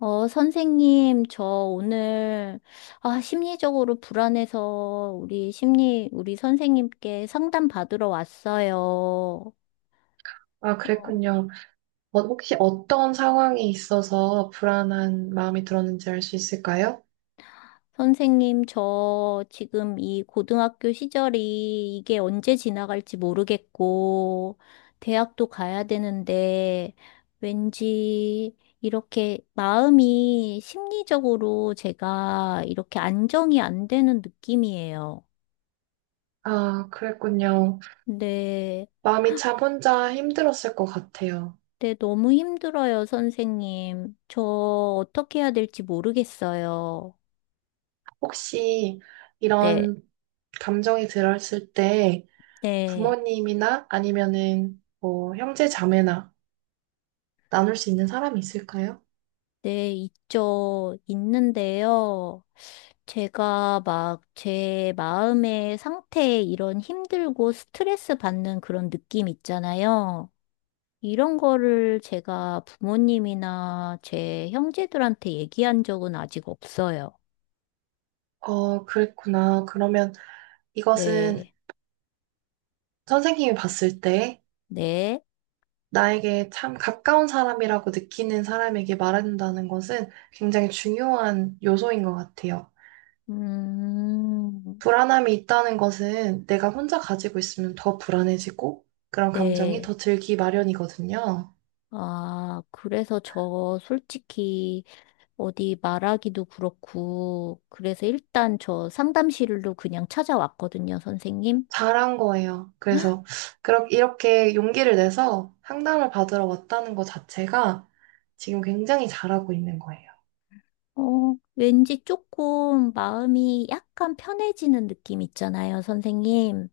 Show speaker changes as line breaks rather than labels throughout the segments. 어, 선생님, 저 오늘, 아, 심리적으로 불안해서 우리 선생님께 상담 받으러 왔어요.
아,
어,
그랬군요. 혹시 어떤 상황이 있어서 불안한 마음이 들었는지 알 수 있을까요?
선생님, 저 지금 이 고등학교 시절이 이게 언제 지나갈지 모르겠고, 대학도 가야 되는데, 왠지 이렇게 마음이 심리적으로 제가 이렇게 안정이 안 되는 느낌이에요.
아, 그랬군요.
네.
마음이 참 혼자 힘들었을 것 같아요.
네, 너무 힘들어요, 선생님. 저 어떻게 해야 될지 모르겠어요.
혹시
네,
이런 감정이 들었을 때
네,
부모님이나 아니면은 뭐 형제 자매나 나눌 수 있는 사람이 있을까요?
네, 있죠. 있는데요. 제가 막 제 마음의 상태에 이런 힘들고 스트레스 받는 그런 느낌 있잖아요. 이런 거를 제가 부모님이나 제 형제들한테 얘기한 적은 아직 없어요.
그랬구나. 그러면 이것은
네,
선생님이 봤을 때
네,
나에게 참 가까운 사람이라고 느끼는 사람에게 말한다는 것은 굉장히 중요한 요소인 것 같아요.
음,
불안함이 있다는 것은 내가 혼자 가지고 있으면 더 불안해지고 그런 감정이
네.
더 들기 마련이거든요.
아, 그래서 저 솔직히 어디 말하기도 그렇고, 그래서 일단 저 상담실로 그냥 찾아왔거든요, 선생님.
잘한 거예요. 그래서 그렇 이렇게 용기를 내서 상담을 받으러 왔다는 것 자체가 지금 굉장히 잘하고 있는 거예요.
어, 왠지 조금 마음이 약간 편해지는 느낌 있잖아요, 선생님.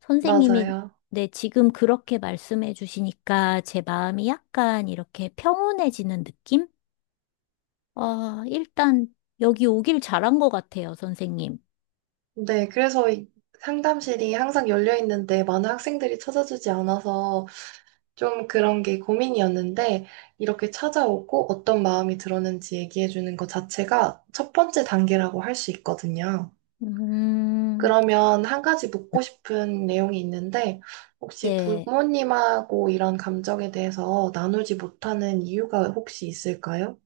선생님이
맞아요.
네, 지금 그렇게 말씀해 주시니까 제 마음이 약간 이렇게 평온해지는 느낌? 아, 일단 여기 오길 잘한 것 같아요, 선생님.
네, 그래서 이 상담실이 항상 열려 있는데 많은 학생들이 찾아주지 않아서 좀 그런 게 고민이었는데, 이렇게 찾아오고 어떤 마음이 들었는지 얘기해주는 것 자체가 첫 번째 단계라고 할 수 있거든요.
음,
그러면 한 가지 묻고 싶은 내용이 있는데, 혹시
네.
부모님하고 이런 감정에 대해서 나누지 못하는 이유가 혹시 있을까요?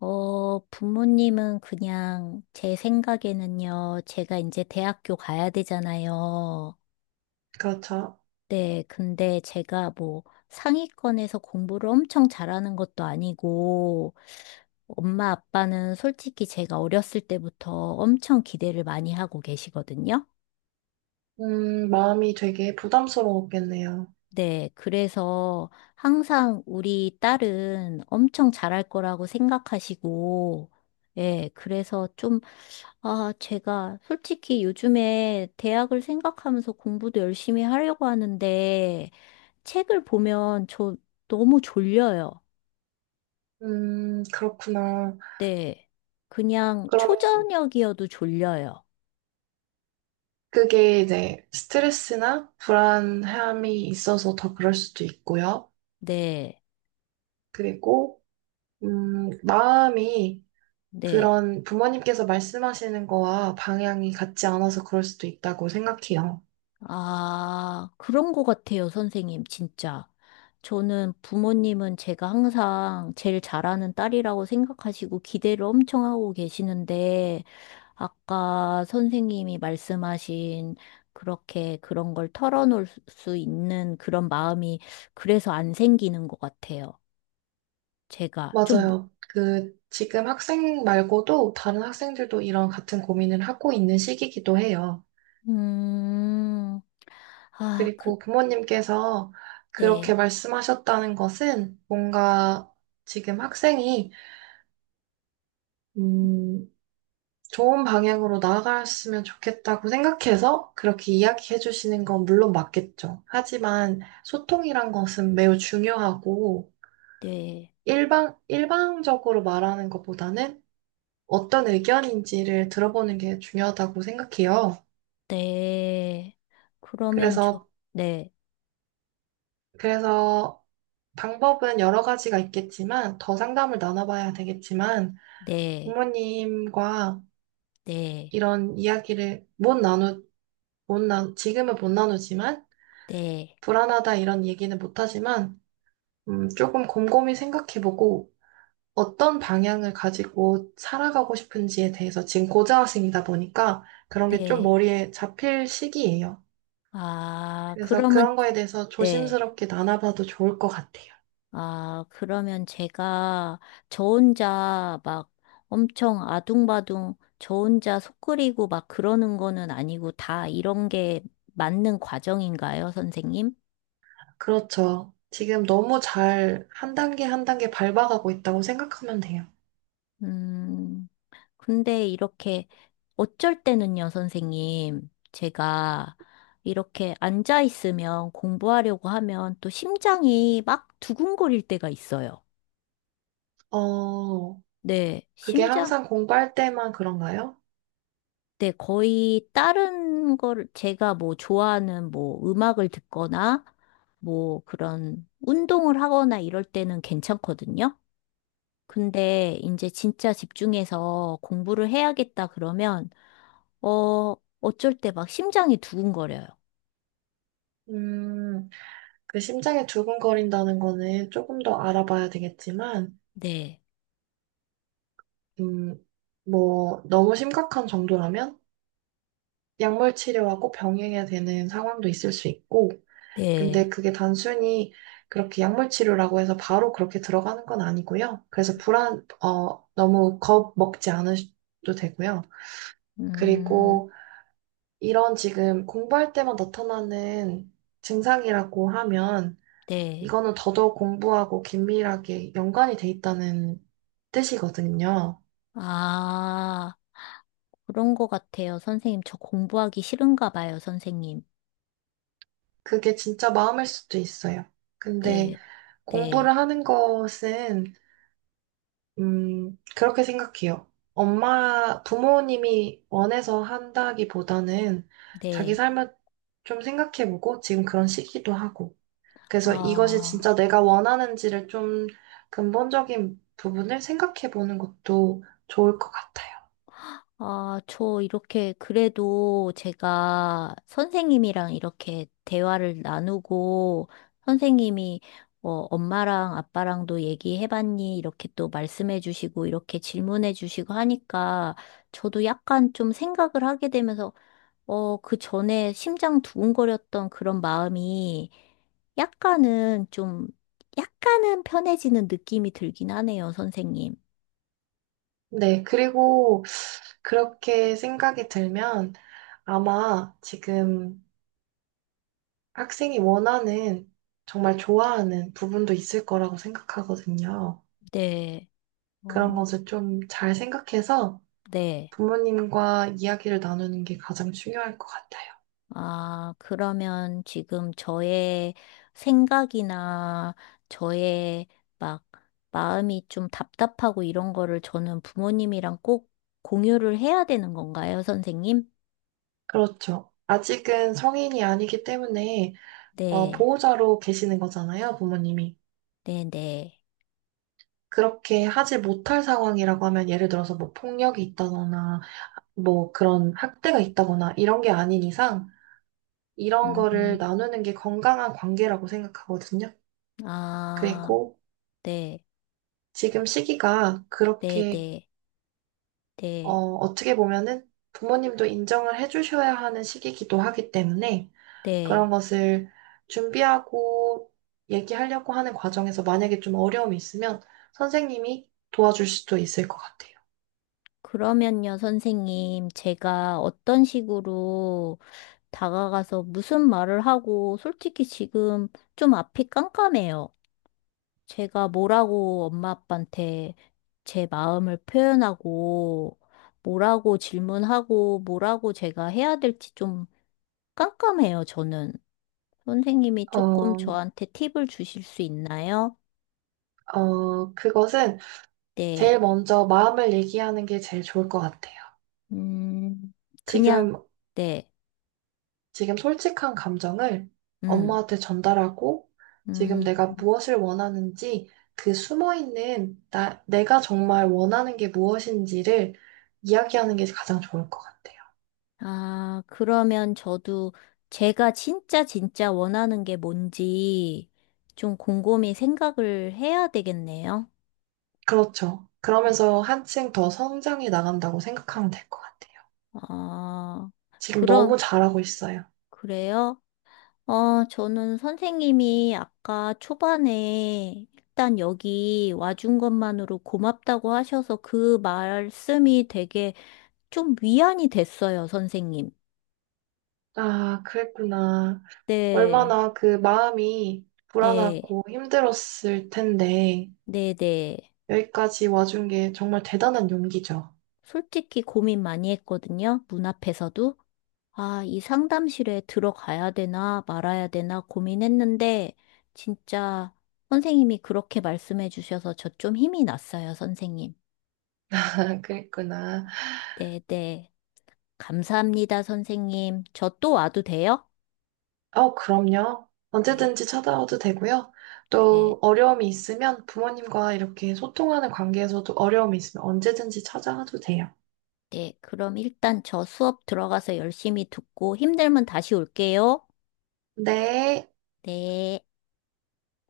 어, 부모님은 그냥 제 생각에는요, 제가 이제 대학교 가야 되잖아요.
그렇죠.
네, 근데 제가 뭐 상위권에서 공부를 엄청 잘하는 것도 아니고, 엄마 아빠는 솔직히 제가 어렸을 때부터 엄청 기대를 많이 하고 계시거든요.
마음이 되게 부담스러웠겠네요.
네, 그래서 항상 우리 딸은 엄청 잘할 거라고 생각하시고, 예, 그래서 좀 아, 제가 솔직히 요즘에 대학을 생각하면서 공부도 열심히 하려고 하는데 책을 보면 저 너무 졸려요.
그렇구나.
네. 그냥
그러면
초저녁이어도 졸려요.
그게 이제 스트레스나 불안함이 있어서 더 그럴 수도 있고요.
네.
그리고, 마음이
네.
그런 부모님께서 말씀하시는 거와 방향이 같지 않아서 그럴 수도 있다고 생각해요.
아, 그런 것 같아요, 선생님, 진짜. 저는 부모님은 제가 항상 제일 잘하는 딸이라고 생각하시고 기대를 엄청 하고 계시는데, 아까 선생님이 말씀하신 그렇게 그런 걸 털어놓을 수 있는 그런 마음이 그래서 안 생기는 것 같아요. 제가 좀,
맞아요. 그, 지금 학생 말고도 다른 학생들도 이런 같은 고민을 하고 있는 시기이기도 해요.
음, 아, 그,
그리고 부모님께서 그렇게
네,
말씀하셨다는 것은 뭔가 지금 학생이, 음, 좋은 방향으로 나아갔으면 좋겠다고 생각해서 그렇게 이야기해 주시는 건 물론 맞겠죠. 하지만 소통이란 것은 매우 중요하고
네,
일방적으로 말하는 것보다는 어떤 의견인지를 들어보는 게 중요하다고 생각해요.
네. 그러면 저,
그래서,
네,
그래서 방법은 여러 가지가 있겠지만 더 상담을 나눠봐야 되겠지만
네.
부모님과
네,
이런 이야기를 못 나, 지금은 못 나누지만
네,
불안하다 이런 얘기는 못하지만 조금 곰곰이 생각해보고 어떤 방향을 가지고 살아가고 싶은지에 대해서 지금 고등학생이다 보니까 그런 게 좀
네.
머리에 잡힐 시기예요.
아,
그래서
그러면,
그런 거에 대해서
네.
조심스럽게 나눠봐도 좋을 것 같아요.
아, 그러면 제가 저 혼자 막 엄청 아둥바둥 저 혼자 속 끓이고 막 그러는 거는 아니고 다 이런 게 맞는 과정인가요, 선생님?
그렇죠. 지금 너무 잘 한 단계 한 단계 밟아가고 있다고 생각하면 돼요.
음, 근데 이렇게 어쩔 때는요, 선생님. 제가 이렇게 앉아 있으면 공부하려고 하면 또 심장이 막 두근거릴 때가 있어요.
어,
네,
그게
심장,
항상 공부할 때만 그런가요?
네, 거의 다른 걸 제가 뭐 좋아하는 뭐 음악을 듣거나 뭐 그런 운동을 하거나 이럴 때는 괜찮거든요. 근데 이제 진짜 집중해서 공부를 해야겠다 그러면, 어, 어쩔 때 막 심장이 두근거려요.
음, 그 심장이 두근거린다는 거는 조금 더 알아봐야 되겠지만,
네,
음, 뭐, 너무 심각한 정도라면 약물 치료하고 병행해야 되는 상황도 있을 수 있고, 근데
네,
그게 단순히 그렇게 약물 치료라고 해서 바로 그렇게 들어가는 건 아니고요. 그래서 너무 겁 먹지 않으셔도 되고요.
음,
그리고 이런 지금 공부할 때만 나타나는 증상이라고 하면,
네.
이거는 더더욱 공부하고 긴밀하게 연관이 돼 있다는 뜻이거든요.
아, 그런 거 같아요, 선생님. 저 공부하기 싫은가 봐요, 선생님.
그게 진짜 마음일 수도 있어요. 근데
네, 네,
공부를 하는 것은, 그렇게 생각해요. 엄마, 부모님이 원해서 한다기보다는 자기
네.
삶을 좀 생각해보고 지금 그런 시기도 하고. 그래서 이것이
아,
진짜 내가 원하는지를 좀 근본적인 부분을 생각해보는 것도 좋을 것 같아요.
아, 저 이렇게 그래도 제가 선생님이랑 이렇게 대화를 나누고 선생님이 어, 엄마랑 아빠랑도 얘기해봤니? 이렇게 또 말씀해주시고 이렇게 질문해주시고 하니까 저도 약간 좀 생각을 하게 되면서 어, 그 전에 심장 두근거렸던 그런 마음이 약간은 좀 약간은 편해지는 느낌이 들긴 하네요, 선생님.
네, 그리고 그렇게 생각이 들면 아마 지금 학생이 원하는 정말 좋아하는 부분도 있을 거라고 생각하거든요.
네.
그런
어.
것을 좀 잘 생각해서
네.
부모님과 이야기를 나누는 게 가장 중요할 것 같아요.
아, 그러면 지금 저의 생각이나 저의 막 마음이 좀 답답하고 이런 거를 저는 부모님이랑 꼭 공유를 해야 되는 건가요, 선생님?
그렇죠. 아직은 성인이 아니기 때문에
네,
보호자로 계시는 거잖아요, 부모님이.
네, 네.
그렇게 하지 못할 상황이라고 하면 예를 들어서 뭐 폭력이 있다거나 뭐 그런 학대가 있다거나 이런 게 아닌 이상 이런 거를
음,
나누는 게 건강한 관계라고 생각하거든요.
아,
그리고
네,
지금 시기가
네,
그렇게
네, 네,
어떻게 보면은 부모님도 인정을 해주셔야 하는 시기이기도 하기 때문에
네.
그런 것을 준비하고 얘기하려고 하는 과정에서 만약에 좀 어려움이 있으면 선생님이 도와줄 수도 있을 것 같아요.
그러면요, 선생님, 제가 어떤 식으로 다가가서 무슨 말을 하고, 솔직히 지금 좀 앞이 깜깜해요. 제가 뭐라고 엄마 아빠한테 제 마음을 표현하고, 뭐라고 질문하고, 뭐라고 제가 해야 될지 좀 깜깜해요, 저는. 선생님이 조금
어,
저한테 팁을 주실 수 있나요?
그것은
네.
제일 먼저 마음을 얘기하는 게 제일 좋을 것 같아요.
음, 그냥,
지금
네.
지금 솔직한 감정을
음.
엄마한테 전달하고 지금
음.
내가 무엇을 원하는지 그 숨어있는 나, 내가 정말 원하는 게 무엇인지를 이야기하는 게 가장 좋을 것 같아요.
아, 그러면 저도 제가 진짜 원하는 게 뭔지 좀 곰곰이 생각을 해야 되겠네요.
그렇죠. 그러면서 한층 더 성장해 나간다고 생각하면 될 것 같아요.
아,
지금 너무
그럼,
잘하고 있어요.
그래요? 어, 저는 선생님이 아까 초반에 일단 여기 와준 것만으로 고맙다고 하셔서 그 말씀이 되게 좀 위안이 됐어요, 선생님.
아, 그랬구나.
네,
얼마나 그 마음이
네,
불안하고 힘들었을 텐데
네, 네.
여기까지 와준 게 정말 대단한 용기죠.
솔직히 고민 많이 했거든요. 문 앞에서도. 아, 이 상담실에 들어가야 되나 말아야 되나 고민했는데, 진짜 선생님이 그렇게 말씀해 주셔서 저 좀 힘이 났어요, 선생님.
그랬구나.
네, 네. 감사합니다, 선생님. 저 또 와도 돼요?
그럼요.
네,
언제든지 찾아와도 되고요. 또
네,
어려움이 있으면 부모님과 이렇게 소통하는 관계에서도 어려움이 있으면 언제든지 찾아와도 돼요.
네. 그럼 일단 저 수업 들어가서 열심히 듣고 힘들면 다시 올게요.
네.
네.